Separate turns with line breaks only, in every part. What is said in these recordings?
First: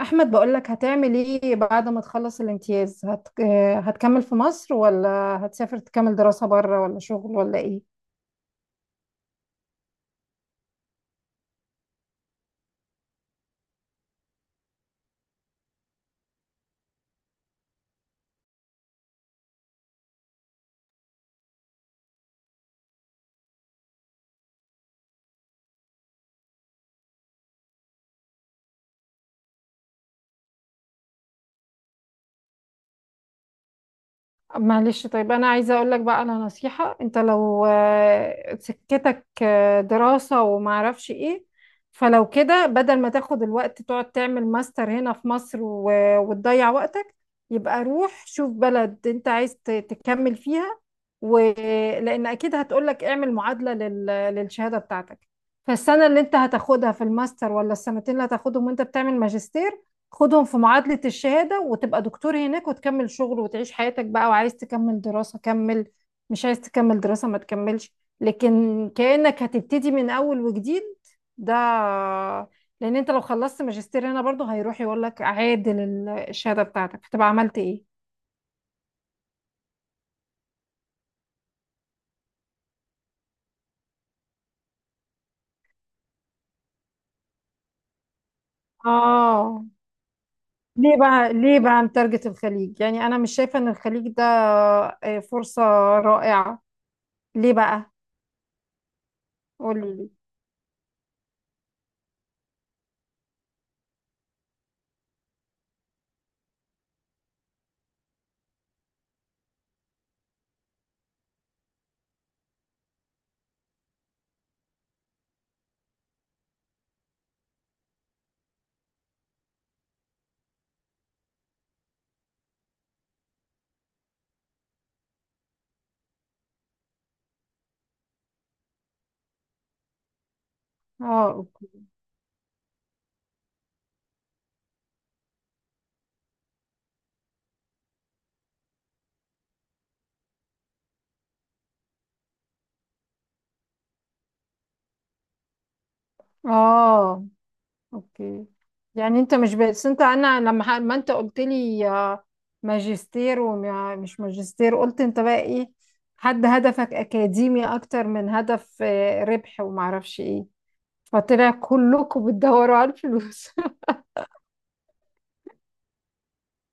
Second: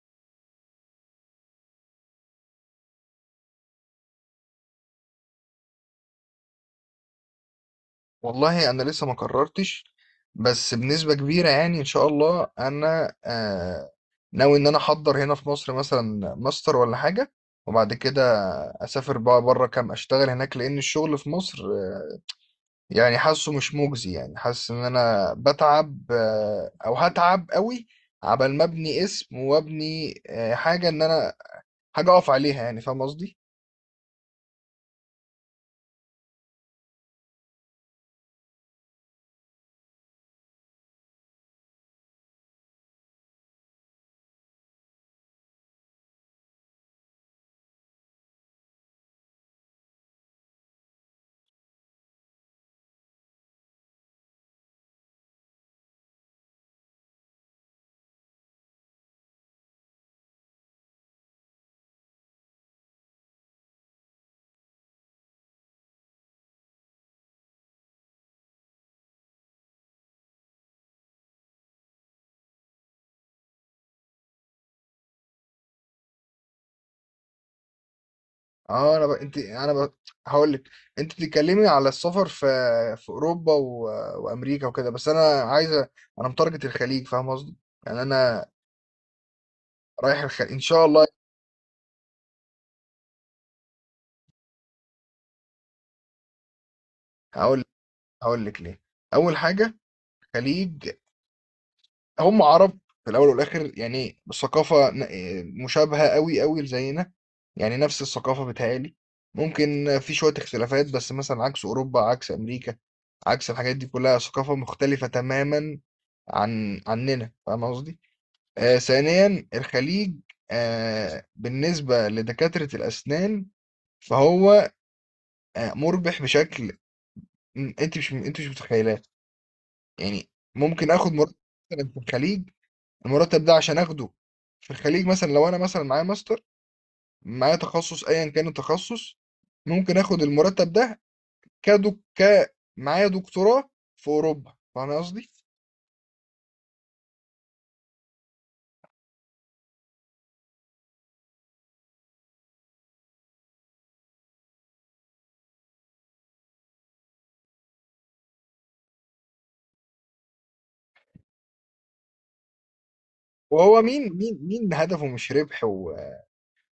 احمد، بقولك هتعمل ايه بعد ما تخلص الامتياز هت... آه، هتكمل في مصر ولا هتسافر تكمل دراسة بره ولا شغل ولا ايه؟
والله انا لسه ما قررتش، بس بنسبة كبيرة يعني ان شاء الله انا ناوي ان انا احضر هنا في مصر مثلا ماستر ولا حاجة، وبعد كده اسافر بقى بره كام اشتغل هناك لان الشغل في مصر يعني حاسه مش مجزي، يعني حاسس ان انا بتعب او هتعب قوي عبال ما ابني اسم وابني حاجة، ان انا حاجة اقف عليها، يعني فاهم قصدي.
معلش، طيب انا عايزه اقول لك بقى على نصيحه. انت لو سكتك دراسه وما اعرفش ايه، فلو كده بدل ما تاخد الوقت تقعد تعمل ماستر هنا في مصر وتضيع وقتك، يبقى روح شوف بلد انت عايز تكمل فيها، ولان اكيد هتقولك اعمل معادله للشهاده بتاعتك. فالسنه اللي انت هتاخدها في الماستر، ولا السنتين اللي هتاخدهم وانت بتعمل ماجستير، خدهم في معادلة الشهادة وتبقى دكتور هناك وتكمل شغل وتعيش حياتك بقى. وعايز تكمل دراسة كمل، مش عايز تكمل دراسة ما تكملش، لكن كأنك هتبتدي من أول وجديد. ده لأن أنت لو خلصت ماجستير هنا برضه هيروح يقول لك عادل الشهادة بتاعتك، فتبقى عملت إيه؟
اه انا ب... انت انا ب... هقول لك. انت بتتكلمي على السفر في اوروبا وامريكا وكده، بس انا متارجت الخليج، فاهم قصدي؟ يعني انا
آه.
رايح الخليج ان شاء
ليه
الله.
بقى، ليه بقى متارجت الخليج؟ يعني أنا مش شايفة إن الخليج ده فرصة رائعة. ليه
هقول
بقى؟
هقول لك ليه. اول حاجه،
قولي لي.
خليج هم عرب في الاول والاخر، يعني الثقافه مشابهه قوي قوي زينا، يعني نفس الثقافه بتهيألي. ممكن في شويه اختلافات، بس مثلا عكس اوروبا، عكس امريكا، عكس الحاجات دي كلها ثقافه مختلفه تماما عننا، فاهم قصدي. ثانيا، الخليج بالنسبة لدكاترة الأسنان فهو مربح بشكل أنت مش متخيلاه، يعني. ممكن آخد
آه،
مرتب
أوكي.
مثلا في الخليج، المرتب ده عشان آخده في الخليج مثلا لو أنا مثلا معايا ماستر، معايا تخصص أيا كان التخصص، ممكن آخد المرتب ده كدك ك معايا دكتوراه في أوروبا، فاهم قصدي؟
آه، اوكي. يعني انت مش بس، انت انا لما ما انت قلت لي ماجستير ومش ماجستير، قلت انت بقى ايه، حد هدفك اكاديمي اكتر من هدف ربح وما اعرفش ايه، فطلع كلكم بتدوروا على الفلوس.
وهو مين هدفه مش ربح و...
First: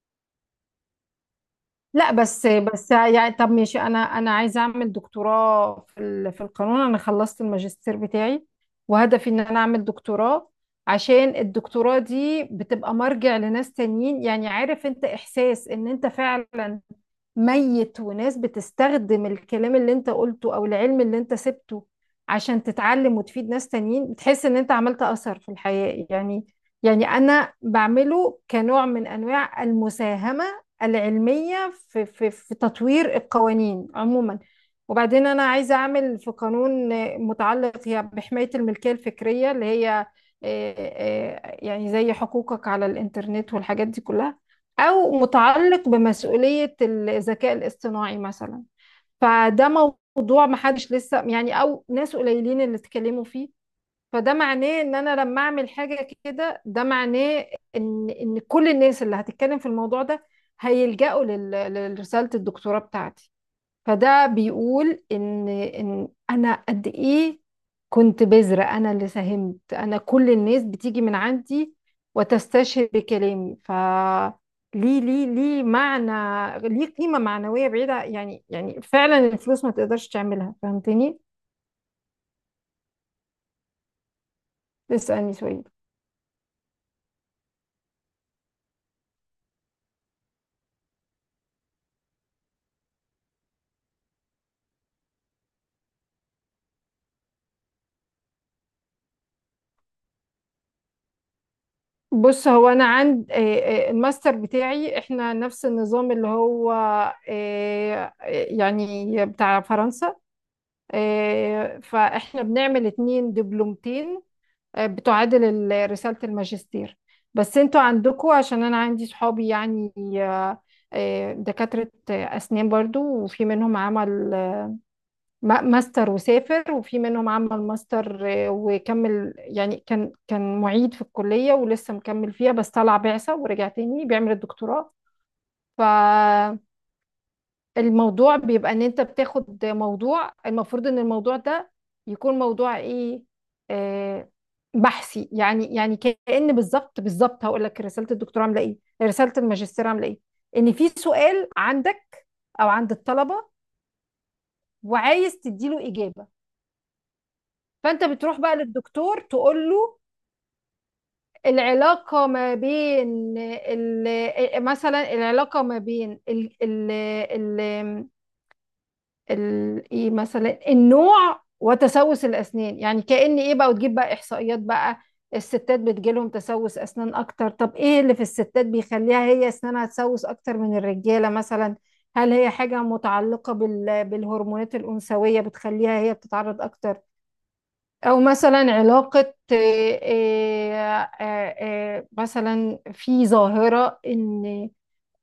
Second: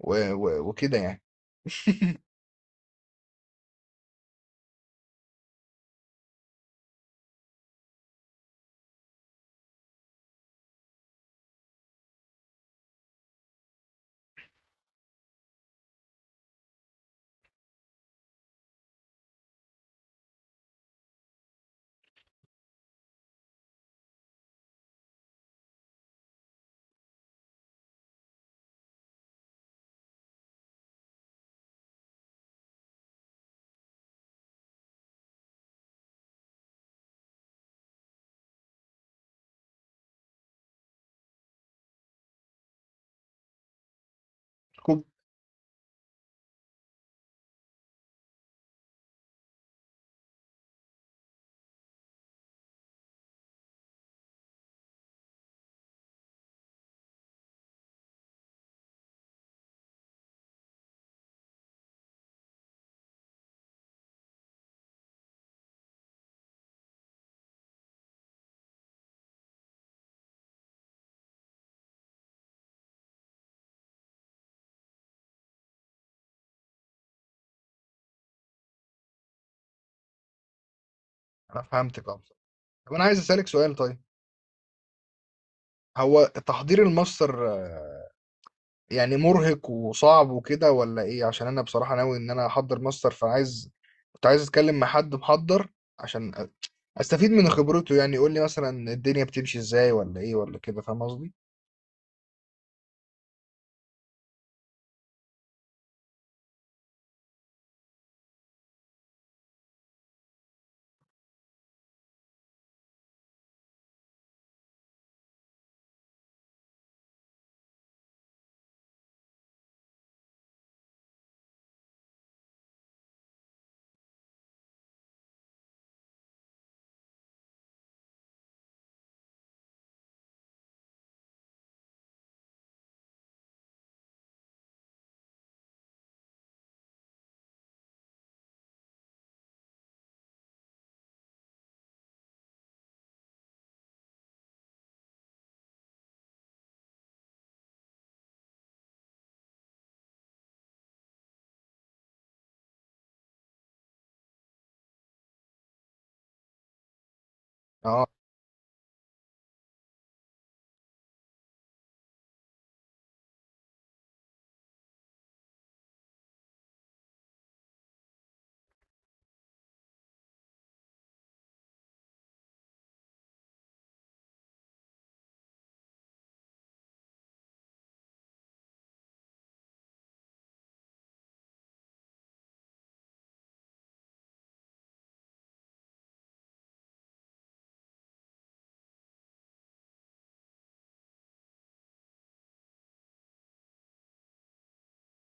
و... و... وكده يعني.
لا، بس يعني طب ماشي، انا عايزه اعمل دكتوراه في القانون. انا خلصت الماجستير بتاعي وهدفي ان انا اعمل دكتوراه، عشان الدكتوراه دي بتبقى مرجع لناس تانيين. يعني عارف انت احساس ان انت فعلا ميت وناس بتستخدم الكلام اللي انت قلته او العلم اللي انت سبته عشان تتعلم وتفيد ناس تانيين، بتحس ان انت عملت اثر في الحياة يعني. يعني انا بعمله كنوع من انواع المساهمة العلمية في تطوير القوانين عموما. وبعدين انا عايزة اعمل في قانون متعلق هي بحماية الملكية الفكرية، اللي هي يعني زي حقوقك على الانترنت والحاجات دي كلها،
خب
أو متعلق بمسؤولية الذكاء الاصطناعي مثلا. فده موضوع محدش لسه يعني، أو ناس قليلين اللي اتكلموا فيه. فده معناه إن أنا لما أعمل حاجة كده، ده معناه إن كل الناس اللي هتتكلم في الموضوع ده هيلجأوا لرسالة الدكتوراه بتاعتي. فده بيقول ان انا قد ايه كنت بذرة، انا اللي ساهمت، انا كل الناس بتيجي من عندي وتستشهد بكلامي. ليه معنى، ليه قيمة معنوية بعيدة يعني فعلا الفلوس ما تقدرش تعملها، فهمتني؟
أنا فهمتك، أه. طب انا عايز اسالك سؤال، طيب.
اسألني سؤال.
هو تحضير الماستر يعني مرهق وصعب وكده ولا ايه؟ عشان انا بصراحه ناوي ان انا احضر ماستر، كنت عايز اتكلم مع حد محضر عشان استفيد من خبرته، يعني يقول لي مثلا الدنيا بتمشي ازاي ولا ايه ولا كده، فاهم قصدي؟
بص، هو انا عند الماستر بتاعي احنا نفس النظام، اللي هو يعني بتاع فرنسا. فاحنا بنعمل اتنين دبلومتين بتعادل رسالة الماجستير. بس انتوا عندكوا، عشان انا عندي صحابي يعني آه، دكاترة اسنان برضو، وفي منهم عمل ماستر وسافر، وفي منهم عمل ماستر وكمل. يعني كان معيد في الكلية ولسه مكمل فيها، بس طلع بعثة ورجع تاني بيعمل الدكتوراه. ف الموضوع بيبقى ان انت بتاخد موضوع، المفروض ان الموضوع ده يكون موضوع ايه، آه بحثي. يعني كأن بالظبط بالظبط هقول لك: رسالة الدكتوراه عاملة ايه، رسالة الماجستير عاملة ايه؟ ان في سؤال عندك او عند الطلبة وعايز تديله إجابة، فانت
اه
بتروح بقى للدكتور تقول له: العلاقة ما بين مثلا العلاقة ما بين ال ايه مثلا، النوع وتسوس الاسنان، يعني كأن ايه بقى، وتجيب بقى احصائيات بقى. الستات بتجيلهم تسوس اسنان اكتر، طب ايه اللي في الستات بيخليها هي اسنانها تسوس اكتر من الرجاله مثلا؟ هل هي حاجه متعلقه بالهرمونات الانثويه بتخليها هي بتتعرض اكتر، او مثلا علاقه إيه مثلا في ظاهره ان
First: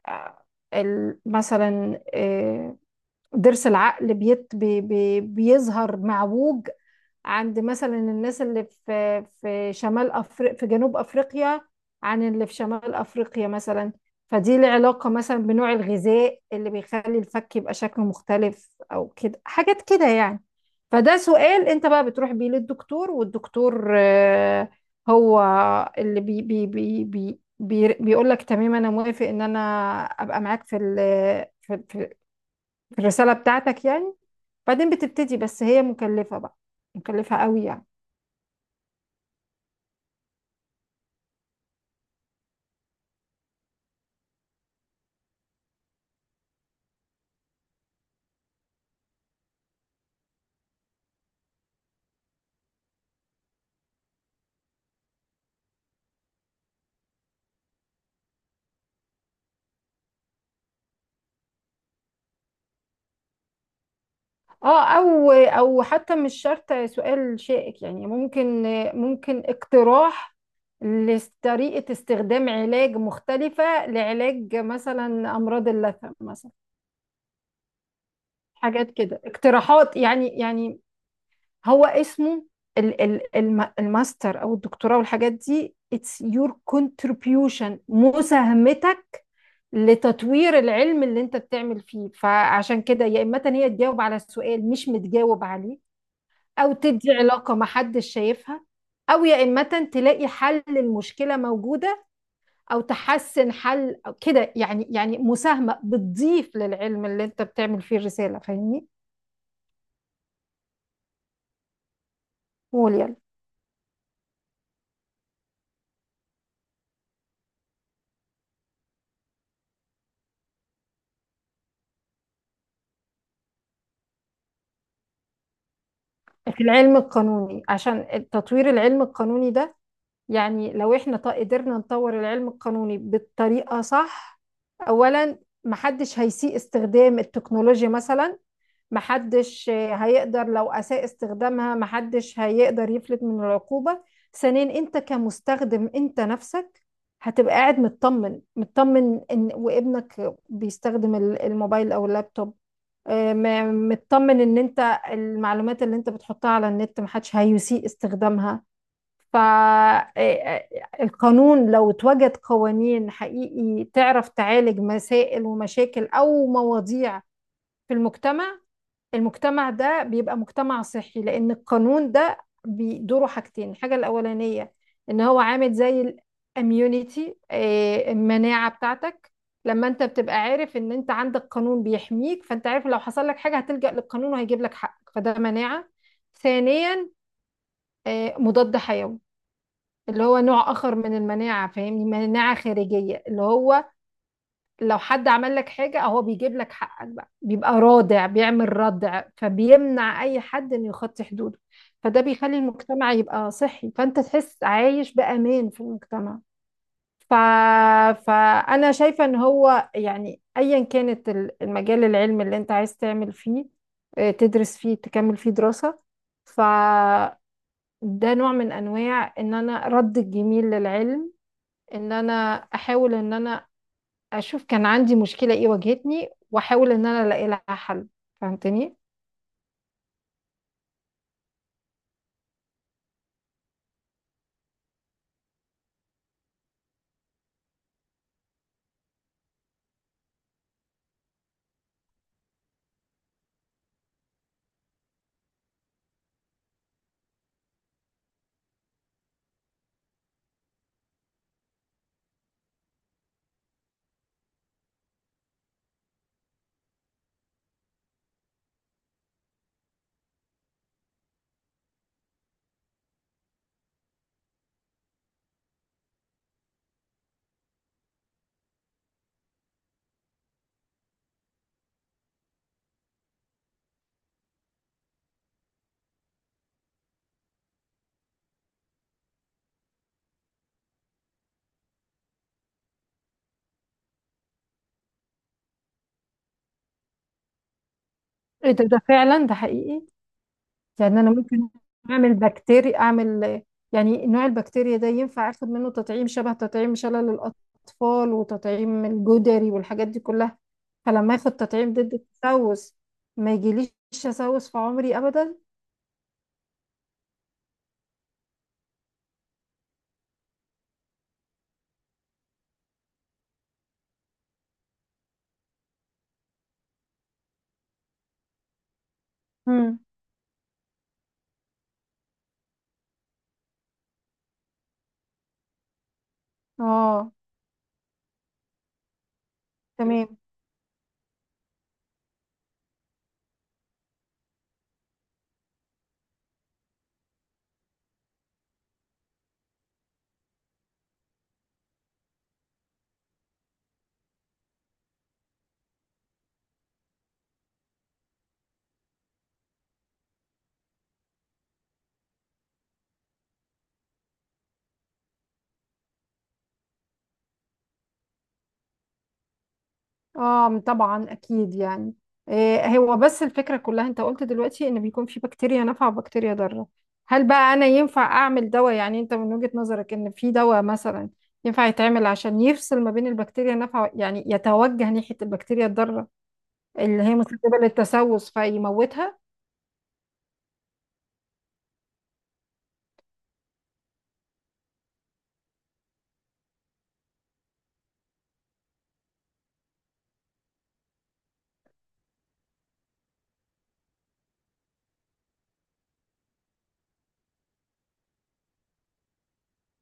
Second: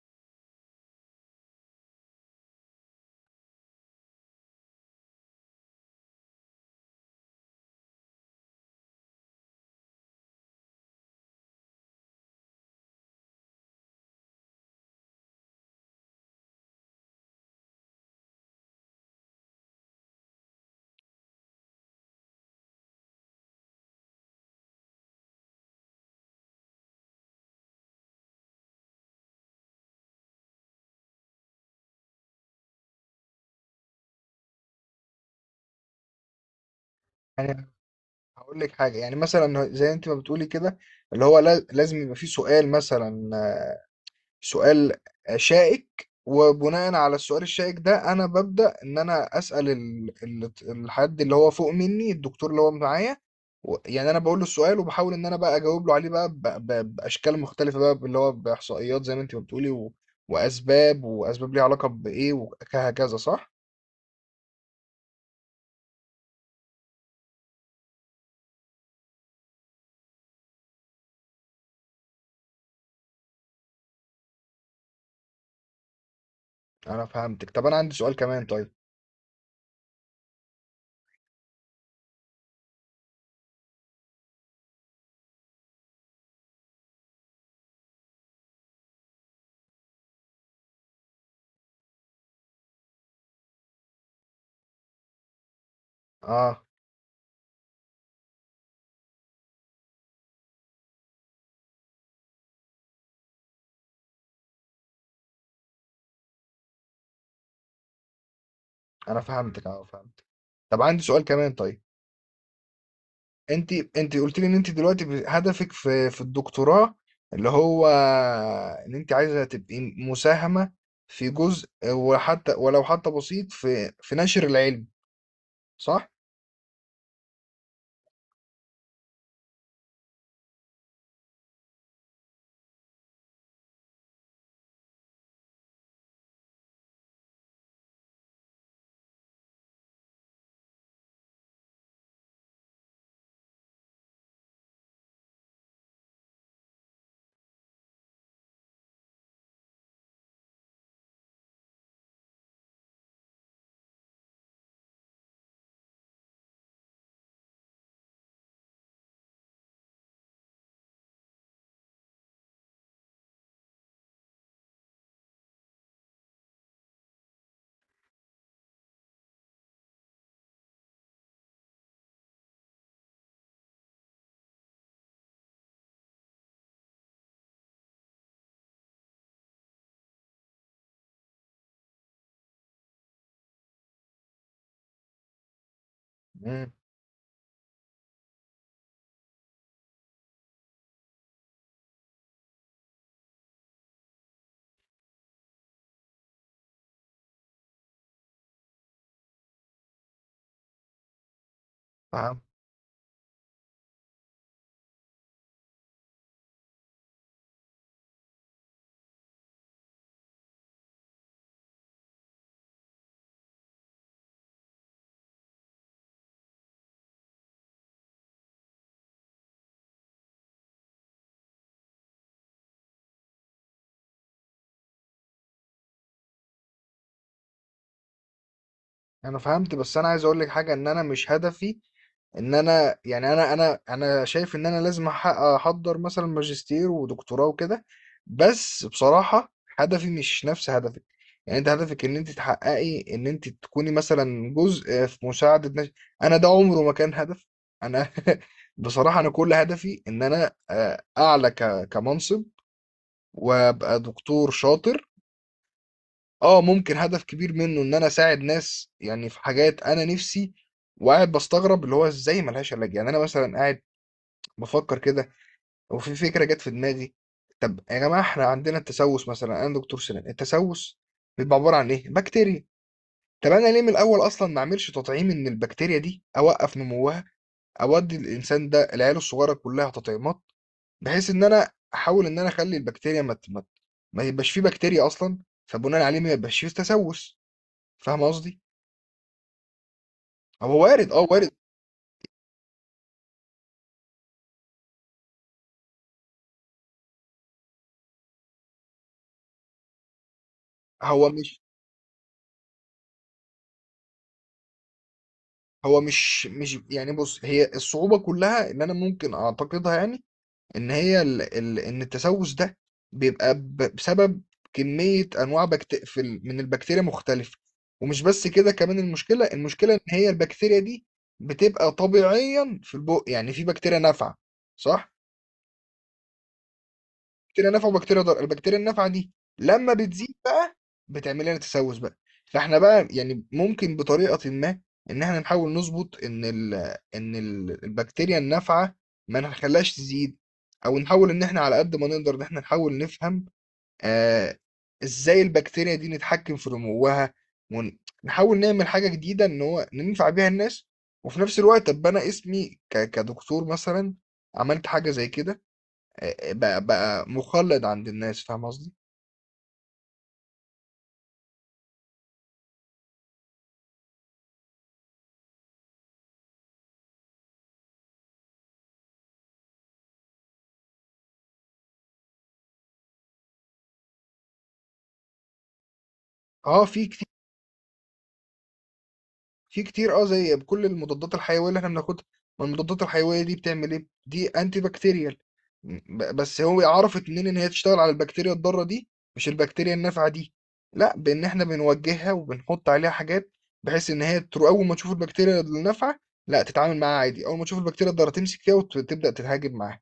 آه، مثلا ضرس العقل بيت بي بي بيظهر معوج عند مثلا الناس اللي في شمال أفريقيا، في جنوب أفريقيا، عن اللي في شمال أفريقيا مثلا. فدي العلاقة مثلا بنوع الغذاء اللي بيخلي الفك يبقى شكله مختلف أو كده، حاجات كده يعني. فده سؤال أنت بقى بتروح بيه للدكتور، والدكتور هو اللي بي بي بي بي بيقول لك: تمام، أنا موافق إن أنا أبقى معاك في في الرسالة بتاعتك يعني. بعدين بتبتدي، بس هي مكلفة بقى، مكلفة قوي
يعني
يعني.
هقول لك حاجه، يعني مثلا زي انت ما بتقولي كده، اللي هو لازم يبقى في سؤال، مثلا سؤال شائك، وبناء على السؤال الشائك ده انا ببدأ ان انا اسأل الحد اللي هو فوق مني، الدكتور اللي هو معايا. يعني انا بقول له السؤال، وبحاول ان انا بقى اجاوب له عليه بقى باشكال مختلفة، بقى اللي هو باحصائيات زي ما انت بتقولي واسباب ليها علاقة بايه وهكذا، صح؟
اه، او حتى مش شرط سؤال شائك يعني، ممكن اقتراح لطريقة استخدام علاج مختلفة لعلاج مثلا أمراض اللثة مثلا.
انا فهمتك. طب انا عندي سؤال كمان، طيب.
حاجات كده، اقتراحات يعني هو اسمه الماستر أو الدكتوراه والحاجات دي it's your contribution، مساهمتك لتطوير العلم اللي انت بتعمل فيه. فعشان كده، يا اما هي تجاوب على سؤال مش متجاوب عليه،
اه
او تدي علاقة ما حدش شايفها، او يا اما تلاقي حل للمشكلة موجودة، او تحسن حل أو كده يعني. يعني مساهمة بتضيف للعلم اللي انت بتعمل فيه الرسالة، فاهمني؟
انا فهمتك. طب عندي سؤال كمان، طيب.
قول يلا.
انت قلت لي ان انت دلوقتي هدفك في الدكتوراه اللي هو ان انت عايزه تبقي مساهمه في جزء، وحتى ولو حتى بسيط في نشر العلم، صح؟
في العلم القانوني، عشان تطوير العلم القانوني ده. يعني لو احنا قدرنا نطور العلم القانوني بالطريقة صح. اولا، محدش هيسيء استخدام التكنولوجيا مثلا، محدش هيقدر، لو اساء استخدامها محدش هيقدر يفلت من العقوبة. ثانيا، انت كمستخدم انت نفسك هتبقى قاعد مطمن، مطمن ان وابنك بيستخدم الموبايل او اللابتوب، مطمن ان انت المعلومات اللي انت بتحطها على النت محدش هيسيء استخدامها. فالقانون لو اتوجد قوانين حقيقي تعرف تعالج مسائل ومشاكل أو مواضيع في المجتمع، المجتمع ده بيبقى مجتمع صحي، لأن القانون ده بيدوره حاجتين. الحاجة الأولانية إن هو عامل زي الاميونيتي، المناعة بتاعتك. لما انت بتبقى عارف ان انت عندك قانون بيحميك، فانت عارف لو حصل لك حاجة هتلجأ للقانون وهيجيب لك حقك، فده مناعة.
امم.
ثانيا، مضاد حيوي اللي هو نوع اخر من المناعه، فاهمني؟ مناعه خارجيه، اللي هو لو حد عمل لك حاجه اهو بيجيب لك حقك بقى، بيبقى رادع، بيعمل ردع، فبيمنع اي حد انه يخطي حدوده، فده
فهمت
بيخلي المجتمع يبقى صحي، فانت تحس عايش بامان في المجتمع. ف... فانا شايفه ان هو يعني ايا كانت المجال العلمي اللي انت عايز تعمل فيه تدرس فيه، تكمل فيه دراسه، ف ده نوع من انواع ان انا رد الجميل للعلم. ان انا احاول ان انا اشوف كان عندي مشكلة ايه واجهتني، واحاول ان انا الاقي لها حل. فهمتني؟
انا فهمت، بس انا عايز اقول لك حاجه، ان انا مش هدفي ان انا يعني انا شايف ان انا لازم احضر مثلا ماجستير ودكتوراه وكده، بس بصراحة هدفي مش نفس هدفك. يعني انت هدفك ان انت تحققي ان انت تكوني مثلا جزء في مساعدة ناس، انا ده عمره ما كان هدف. انا بصراحة انا كل هدفي ان انا اعلى كمنصب وابقى دكتور شاطر. اه ممكن هدف كبير منه ان انا اساعد ناس، يعني في حاجات انا نفسي وقاعد بستغرب اللي هو ازاي ملهاش علاج، يعني انا مثلا قاعد بفكر كده، وفي فكرة جت في دماغي. طب يا جماعة، احنا عندنا التسوس، مثلا انا دكتور سنان، التسوس بيبقى عبارة عن ايه؟ بكتيريا. طب انا ليه من الاول اصلا ما اعملش تطعيم، ان البكتيريا دي اوقف نموها، اودي الانسان ده، العيال الصغيرة كلها تطعيمات، بحيث ان انا احاول ان انا اخلي البكتيريا ما يبقاش فيه بكتيريا اصلا، فبناء عليه ما يبقاش فيه تسوس، فاهم قصدي؟
ايه ده فعلا، ده حقيقي.
هو وارد،
يعني
اه،
انا
وارد.
ممكن اعمل بكتيريا، اعمل يعني نوع البكتيريا ده ينفع اخد منه تطعيم، شبه تطعيم شلل الاطفال وتطعيم الجدري والحاجات دي كلها،
هو
فلما اخد
مش
تطعيم ضد التسوس ما يجيليش تسوس في عمري ابدا.
هو مش يعني، بص هي الصعوبة كلها ان انا ممكن اعتقدها، يعني ان هي ان التسوس ده بيبقى بسبب كمية انواع من البكتيريا مختلفة، ومش بس كده كمان المشكلة
مم.
ان هي البكتيريا دي بتبقى طبيعيا في البق، يعني في بكتيريا نافعة، صح.
اه،
بكتيريا نافعه وبكتيريا ضاره، البكتيريا النافعه دي لما بتزيد
تمام.
بقى بتعمل لنا تسوس بقى. فاحنا بقى يعني ممكن بطريقه ما، ان احنا نحاول نظبط ان ال البكتيريا النافعه ما نخليهاش تزيد، او نحاول ان احنا على قد ما نقدر ان احنا نحاول نفهم آه ازاي البكتيريا دي نتحكم في نموها، ونحاول نعمل حاجه جديده ان هو ننفع بيها الناس، وفي نفس الوقت ابقى انا اسمي كدكتور، مثلا عملت حاجه زي كده، بقى مخلد عند الناس، فاهم قصدي.
اه، طبعا اكيد يعني. إيه هو، بس الفكره كلها انت قلت دلوقتي ان بيكون في بكتيريا نافعه وبكتيريا ضاره. هل بقى انا ينفع اعمل دواء، يعني انت من وجهه نظرك ان في دواء مثلا ينفع يتعمل عشان يفصل ما بين البكتيريا النافعه، يعني يتوجه ناحيه البكتيريا الضاره
اه في
اللي
كتير
هي مسببه للتسوس فيموتها؟
في كتير زي بكل المضادات الحيويه اللي احنا بناخدها. ما المضادات الحيويه دي بتعمل ايه؟ دي انتي بكتيريال. بس هو عرفت منين ان هي تشتغل على البكتيريا الضاره دي مش البكتيريا النافعه دي؟ لا، بان احنا بنوجهها وبنحط عليها حاجات بحيث ان هي اول ما تشوف البكتيريا النافعه لا تتعامل معاها عادي، اول ما تشوف البكتيريا الضاره تمسك فيها وتبدا تتهاجم معاها،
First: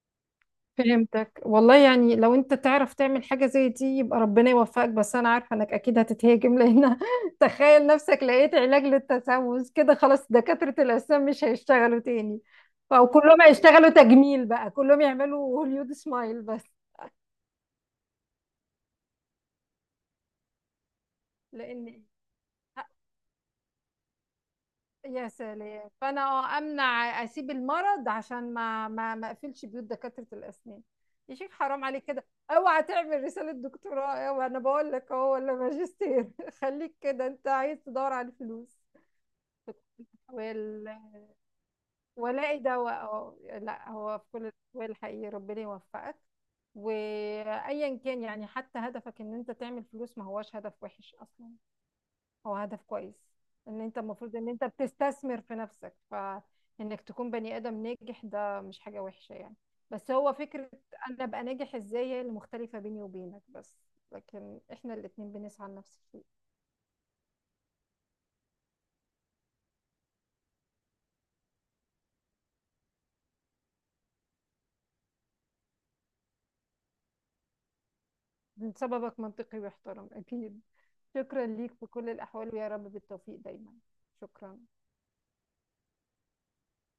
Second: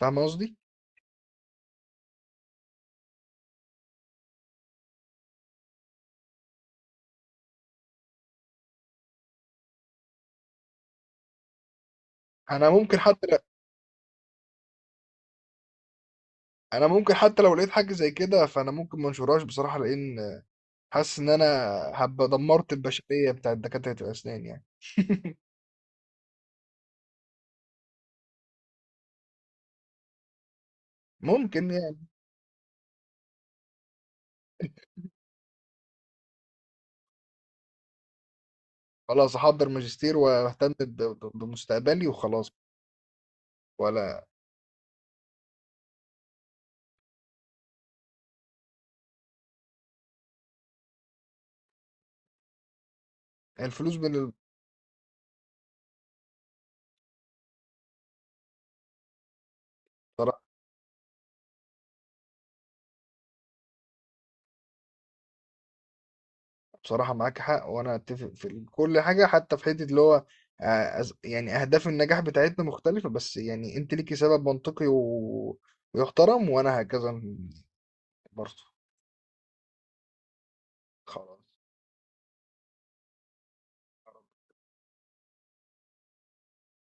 فاهم قصدي.
فهمتك والله. يعني لو انت تعرف تعمل حاجة زي دي يبقى ربنا يوفقك، بس انا عارفة انك اكيد هتتهاجم لان تخيل نفسك لقيت علاج للتسوس كده، خلاص دكاترة الأسنان مش هيشتغلوا تاني،
انا ممكن
او
حتى ل-
كلهم هيشتغلوا تجميل بقى، كلهم يعملوا هوليود سمايل بس.
انا ممكن حتى لو لقيت حاجه زي كده فانا ممكن ما انشرهاش بصراحه، لان حاسس ان انا
لان
هبقى دمرت البشريه بتاعت دكاتره الاسنان يعني.
يا سلام، فانا امنع، اسيب المرض عشان ما اقفلش بيوت دكاتره الاسنان. يا شيخ
ممكن
حرام
يعني.
عليك كده، اوعى تعمل رساله دكتوراه، اوعى، انا بقول لك اهو، ولا ماجستير خليك كده، انت عايز تدور على الفلوس.
خلاص، احضر ماجستير واهتم
وال...
بمستقبلي وخلاص.
ولاقي دواء، اه. لا، هو
ولا
في كل الاحوال حقيقي ربنا يوفقك، وايا كان يعني حتى هدفك ان انت تعمل فلوس ما هوش هدف وحش اصلا، هو هدف كويس. ان
الفلوس
انت المفروض ان انت بتستثمر في نفسك فانك تكون بني ادم ناجح، ده مش حاجة وحشة يعني. بس هو
بصراحه،
فكرة انا ابقى ناجح ازاي هي اللي مختلفة بيني وبينك بس، لكن احنا الاتنين بنسعى لنفس الشيء.
بصراحة معاك حق، وانا اتفق في كل حاجه، حتى في حته اللي هو يعني اهداف النجاح بتاعتنا مختلفه بس، يعني انت ليكي سبب منطقي ويحترم، وانا هكذا برضه،
سببك منطقي ويحترم اكيد.
خلاص.
شكرا ليك في كل الاحوال، ويا رب بالتوفيق دايما. شكرا.